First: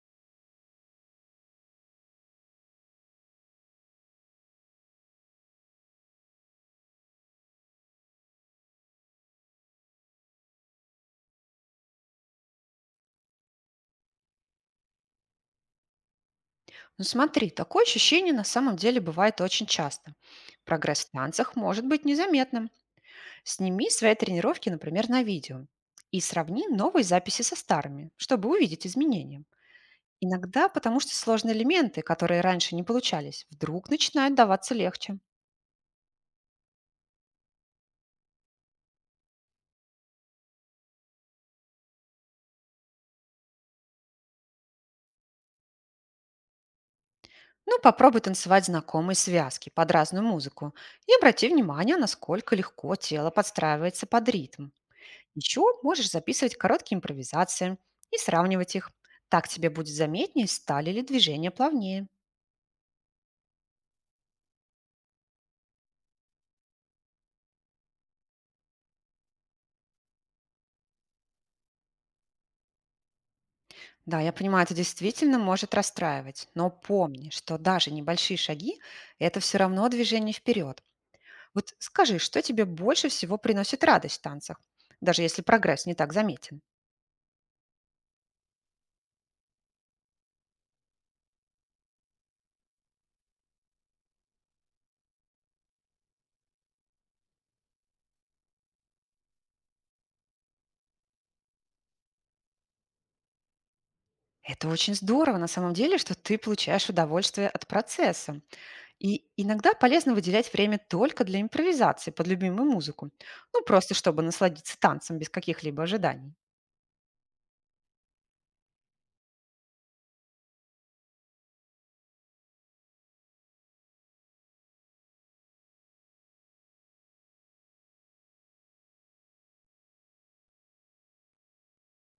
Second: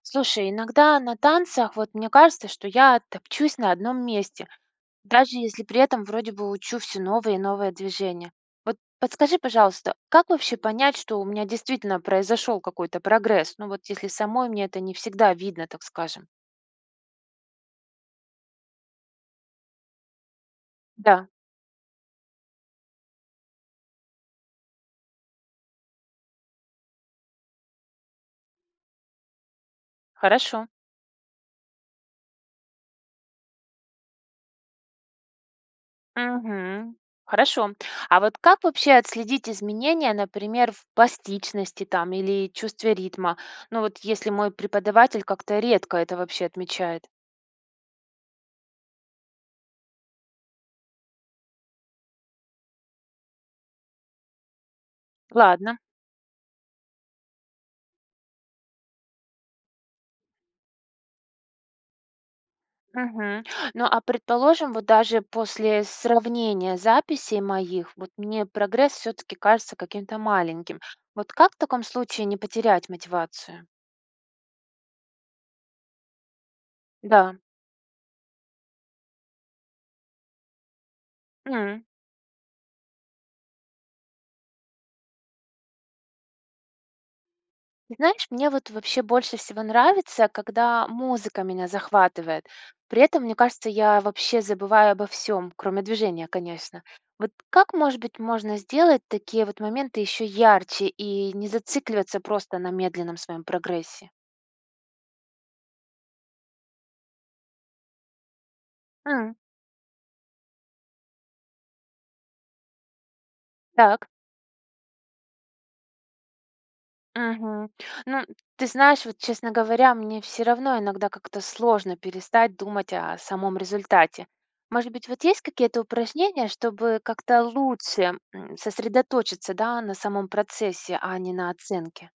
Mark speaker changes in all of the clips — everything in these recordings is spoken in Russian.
Speaker 1: Слушай, иногда на танцах вот мне кажется, что я топчусь на одном месте, даже если при этом вроде бы учу все новые и новые движения. Вот подскажи, пожалуйста, как вообще понять, что у меня действительно произошел какой-то прогресс? Ну вот если самой мне это не всегда видно, так скажем.
Speaker 2: Ну смотри, такое ощущение на самом деле бывает очень часто. Прогресс в
Speaker 1: Да,
Speaker 2: танцах может быть незаметным. Сними свои тренировки, например, на видео и сравни новые записи со старыми, чтобы увидеть изменения.
Speaker 1: хорошо.
Speaker 2: Иногда потому что сложные элементы, которые раньше не получались, вдруг начинают даваться легче.
Speaker 1: Мгм. Хорошо. А вот как вообще отследить изменения, например, в пластичности там или чувстве ритма? Ну вот если мой преподаватель как-то редко это вообще отмечает.
Speaker 2: Ну, попробуй танцевать знакомые связки под разную музыку и обрати внимание, насколько легко тело подстраивается под ритм. Еще
Speaker 1: Ладно.
Speaker 2: можешь записывать короткие импровизации и сравнивать их. Так тебе будет заметнее, стали ли движения плавнее.
Speaker 1: Мгм. Ну, а предположим, вот даже после сравнения записей моих, вот мне прогресс все-таки кажется каким-то маленьким. Вот как в таком случае не потерять мотивацию?
Speaker 2: Да, я понимаю, это действительно может расстраивать, но помни,
Speaker 1: Да.
Speaker 2: что даже небольшие шаги– это все равно движение вперед. Вот
Speaker 1: М.
Speaker 2: скажи, что тебе больше всего приносит радость в танцах, даже если прогресс не так заметен?
Speaker 1: Ты знаешь, мне вот вообще больше всего нравится, когда музыка меня захватывает. При этом, мне кажется, я вообще забываю обо всем, кроме движения, конечно. Вот как, может быть, можно сделать такие вот моменты еще ярче и не зацикливаться просто на медленном своем прогрессе?
Speaker 2: Это очень здорово на самом деле, что ты получаешь удовольствие от процесса. И
Speaker 1: М.
Speaker 2: иногда полезно выделять время только для импровизации под любимую музыку. Ну, просто
Speaker 1: Так.
Speaker 2: чтобы насладиться танцем без каких-либо ожиданий.
Speaker 1: Мгм. Ну, ты знаешь, вот, честно говоря, мне все равно иногда как-то сложно перестать думать о самом результате. Может быть, вот есть какие-то упражнения, чтобы как-то лучше сосредоточиться, да, на самом процессе, а не на оценке?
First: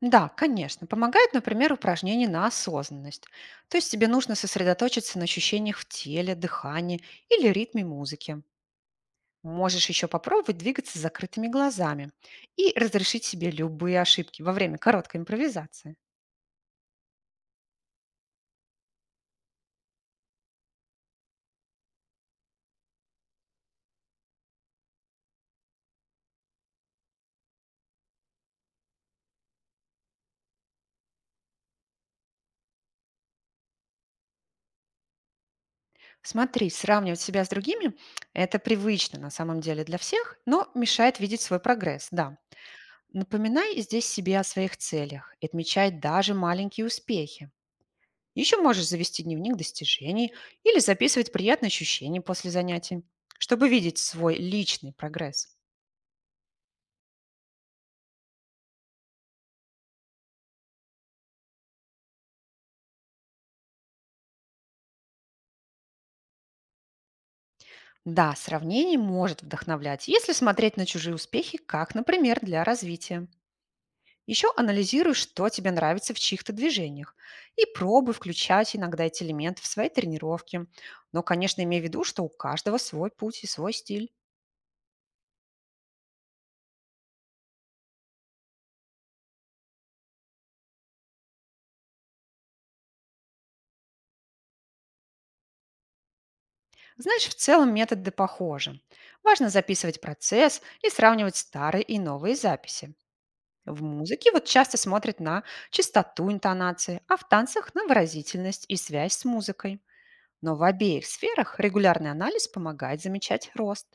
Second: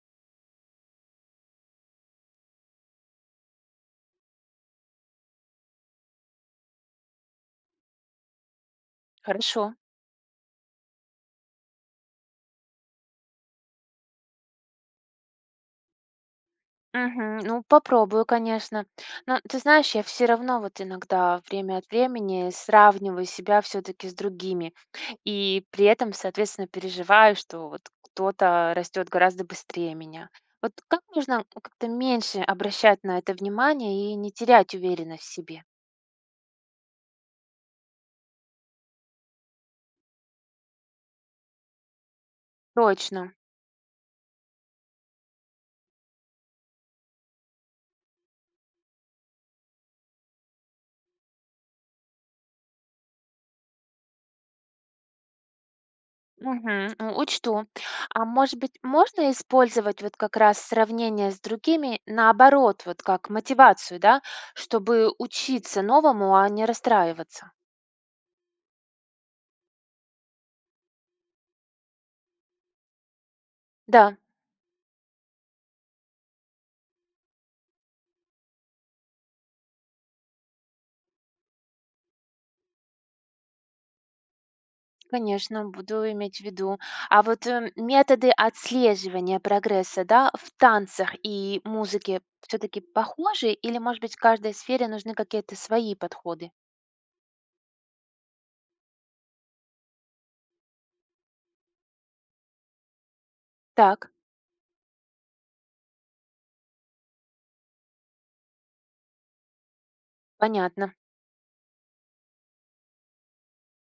Speaker 2: Да, конечно, помогает, например, упражнение на осознанность. То есть тебе нужно сосредоточиться на ощущениях в теле, дыхании или ритме музыки.
Speaker 1: Хорошо.
Speaker 2: Можешь еще попробовать двигаться с закрытыми глазами и разрешить себе любые ошибки во время короткой импровизации.
Speaker 1: Мгм. Ну, попробую, конечно. Но ты знаешь, я все равно вот иногда время от времени сравниваю себя все-таки с другими. И при этом, соответственно, переживаю, что вот кто-то растет гораздо быстрее меня. Вот как можно как-то меньше обращать на это внимание и не терять уверенность в себе?
Speaker 2: Смотри, сравнивать себя с другими– это привычно на самом деле для всех, но мешает видеть свой прогресс, да.
Speaker 1: Точно.
Speaker 2: Напоминай здесь себе о своих целях и отмечай даже маленькие успехи. Еще можешь завести дневник достижений или записывать приятные ощущения после занятий, чтобы видеть свой личный прогресс.
Speaker 1: Мгм. Учту. А может быть, можно использовать вот как раз сравнение с другими наоборот, вот как мотивацию, да, чтобы учиться новому, а не расстраиваться?
Speaker 2: Да, сравнение может вдохновлять, если смотреть на чужие успехи, как, например, для развития.
Speaker 1: Да,
Speaker 2: Еще анализируй, что тебе нравится в чьих-то движениях, и пробуй включать иногда эти элементы в свои тренировки. Но, конечно, имей в виду, что у каждого свой путь и свой стиль.
Speaker 1: конечно, буду иметь в виду. А вот методы отслеживания прогресса, да, в танцах и музыке все-таки похожи или, может быть, в каждой сфере нужны какие-то свои подходы?
Speaker 2: Знаешь, в целом методы похожи. Важно записывать процесс и сравнивать старые и новые записи. В
Speaker 1: Так,
Speaker 2: музыке вот часто смотрят на частоту интонации, а в танцах на выразительность и связь с музыкой. Но в
Speaker 1: понятно.
Speaker 2: обеих сферах регулярный анализ помогает замечать рост.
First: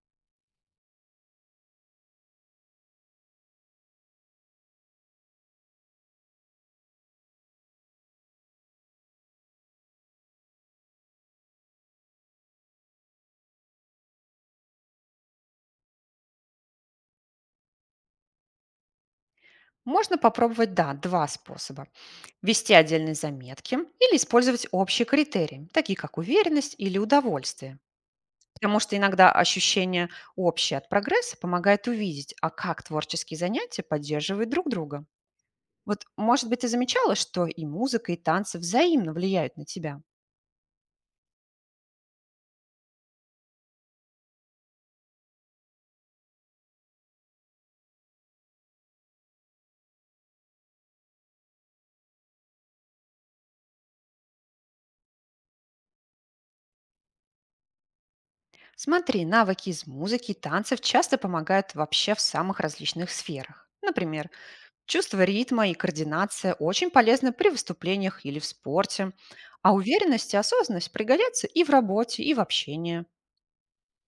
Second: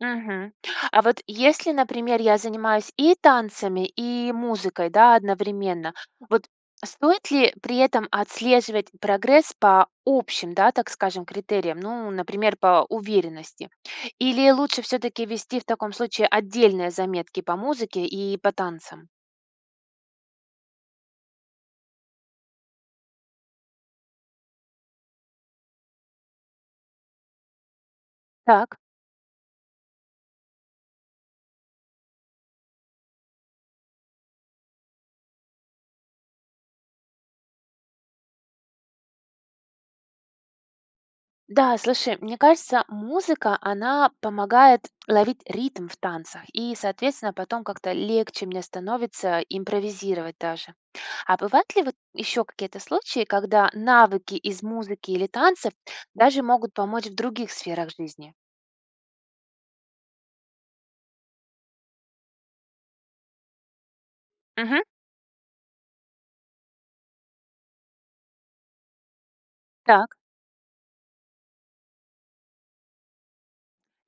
Speaker 1: Мгм. А вот если, например, я занимаюсь и танцами, и музыкой, да, одновременно, вот стоит ли при этом отслеживать прогресс по общим, да, так скажем, критериям, ну, например, по уверенности? Или лучше все-таки вести в таком случае отдельные заметки по музыке и по танцам?
Speaker 2: Можно попробовать, да, два способа. Вести отдельные заметки или использовать общие критерии, такие как уверенность или удовольствие.
Speaker 1: Так.
Speaker 2: Потому что иногда ощущение общее от прогресса помогает увидеть, а как творческие занятия поддерживают друг друга. Вот, может быть, ты замечала, что и музыка, и танцы взаимно влияют на тебя.
Speaker 1: Да, слушай, мне кажется, музыка, она помогает ловить ритм в танцах, и, соответственно, потом как-то легче мне становится импровизировать даже. А бывают ли вот еще какие-то случаи, когда навыки из музыки или танцев даже могут помочь в других сферах жизни?
Speaker 2: Смотри, навыки из музыки и танцев часто помогают вообще в самых различных сферах. Например,
Speaker 1: Мгм.
Speaker 2: чувство ритма и координация очень полезны при выступлениях или в спорте, а
Speaker 1: Так,
Speaker 2: уверенность и осознанность пригодятся и в работе, и в общении.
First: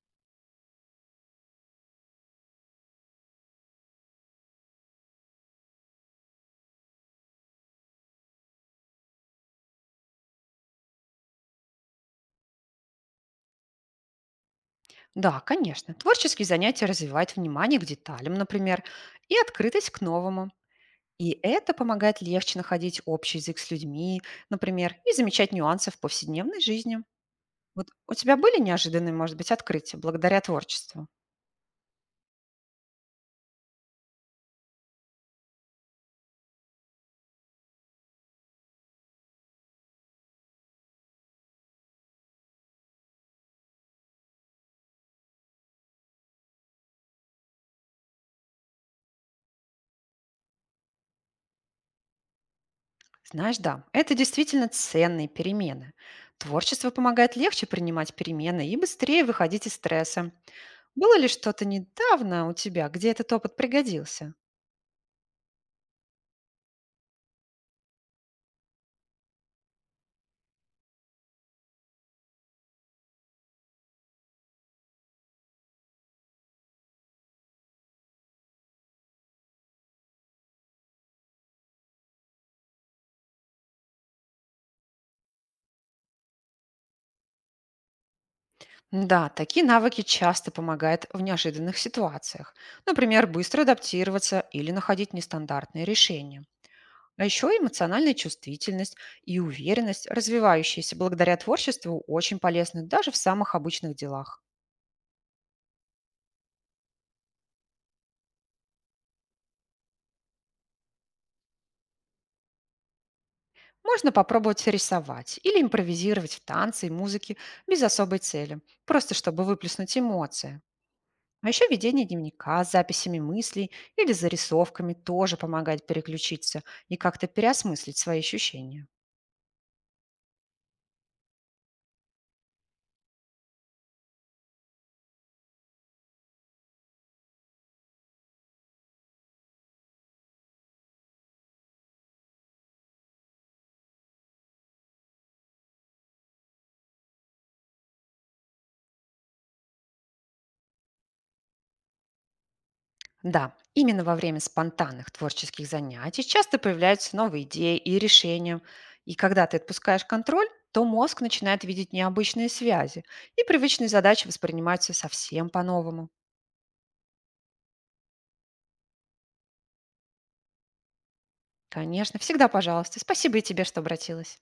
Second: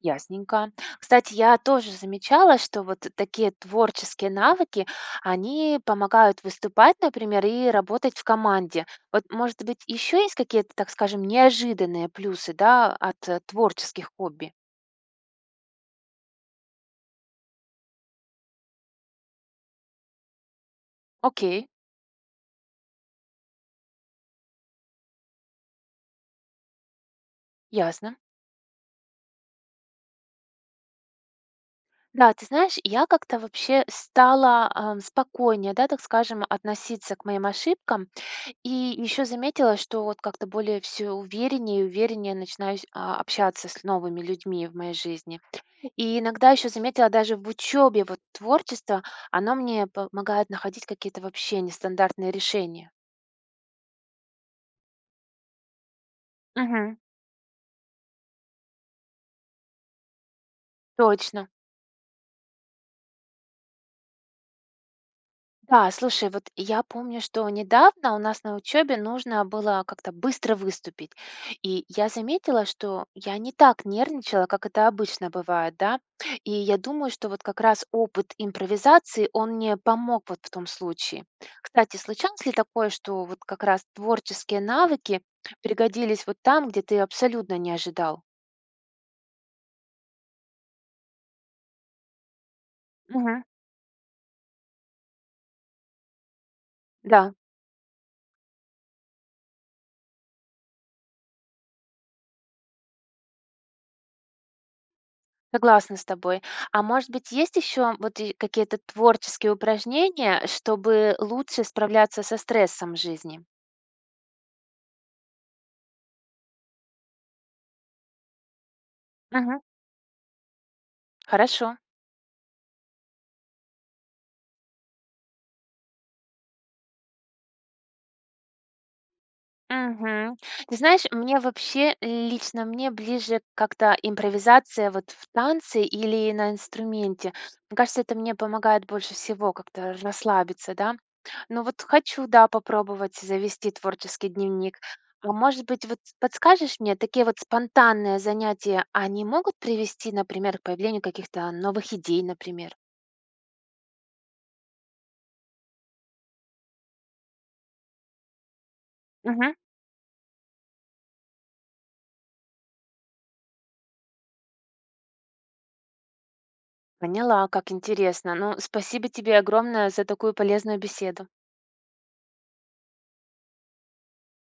Speaker 1: ясненько. Кстати, я тоже замечала, что вот такие творческие навыки, они помогают выступать, например, и работать в команде. Вот, может быть, еще есть какие-то, так скажем, неожиданные плюсы, да, от творческих хобби?
Speaker 2: Да, конечно. Творческие занятия развивают внимание к деталям, например, и открытость к новому. И
Speaker 1: Окей,
Speaker 2: это помогает легче находить общий язык с людьми, например, и замечать нюансы в повседневной жизни. Вот
Speaker 1: ясно.
Speaker 2: у тебя были неожиданные, может быть, открытия благодаря творчеству?
Speaker 1: Да, ты знаешь, я как-то вообще стала спокойнее, да, так скажем, относиться к моим ошибкам. И еще заметила, что вот как-то более все увереннее и увереннее начинаю общаться с новыми людьми в моей жизни. И иногда еще заметила даже в учебе вот творчество, оно мне помогает находить какие-то вообще нестандартные решения.
Speaker 2: Знаешь, да, это действительно ценные перемены. Творчество
Speaker 1: Мгм.
Speaker 2: помогает легче принимать перемены и быстрее выходить из стресса. Было ли
Speaker 1: Точно.
Speaker 2: что-то недавно у тебя, где этот опыт пригодился?
Speaker 1: Да, слушай, вот я помню, что недавно у нас на учебе нужно было как-то быстро выступить. И я заметила, что я не так нервничала, как это обычно бывает, да. И я думаю, что вот как раз опыт импровизации, он мне помог вот в том случае. Кстати, случалось ли такое, что вот как раз творческие навыки пригодились вот там, где ты абсолютно не ожидал?
Speaker 2: Да, такие навыки часто помогают в неожиданных ситуациях. Например,
Speaker 1: Мгм.
Speaker 2: быстро адаптироваться или находить нестандартные решения. А
Speaker 1: Да.
Speaker 2: еще эмоциональная чувствительность и уверенность, развивающиеся благодаря творчеству, очень полезны даже в самых обычных делах.
Speaker 1: Согласна с тобой. А может быть, есть еще вот и какие-то творческие упражнения, чтобы лучше справляться со стрессом жизни?
Speaker 2: Можно попробовать рисовать или импровизировать в танце и музыке без особой цели, просто чтобы
Speaker 1: Мгм.
Speaker 2: выплеснуть эмоции. А еще
Speaker 1: Хорошо.
Speaker 2: ведение дневника с записями мыслей или зарисовками тоже помогает переключиться и как-то переосмыслить свои ощущения.
Speaker 1: Мгм. Ты знаешь, мне вообще, лично мне ближе как-то импровизация вот в танце или на инструменте. Мне кажется, это мне помогает больше всего как-то расслабиться, да. Ну вот хочу, да, попробовать завести творческий дневник. А может быть, вот подскажешь мне, такие вот спонтанные занятия, они могут привести, например, к появлению каких-то новых идей, например?
Speaker 2: Да, именно во время спонтанных творческих занятий часто появляются новые идеи и решения. И когда
Speaker 1: Мгм.
Speaker 2: ты отпускаешь контроль, то мозг начинает видеть необычные связи, и привычные задачи воспринимаются совсем по-новому.
Speaker 1: Поняла, как интересно. Ну, спасибо тебе огромное за такую полезную беседу.
Speaker 2: Конечно, всегда пожалуйста. Спасибо и тебе, что обратилась.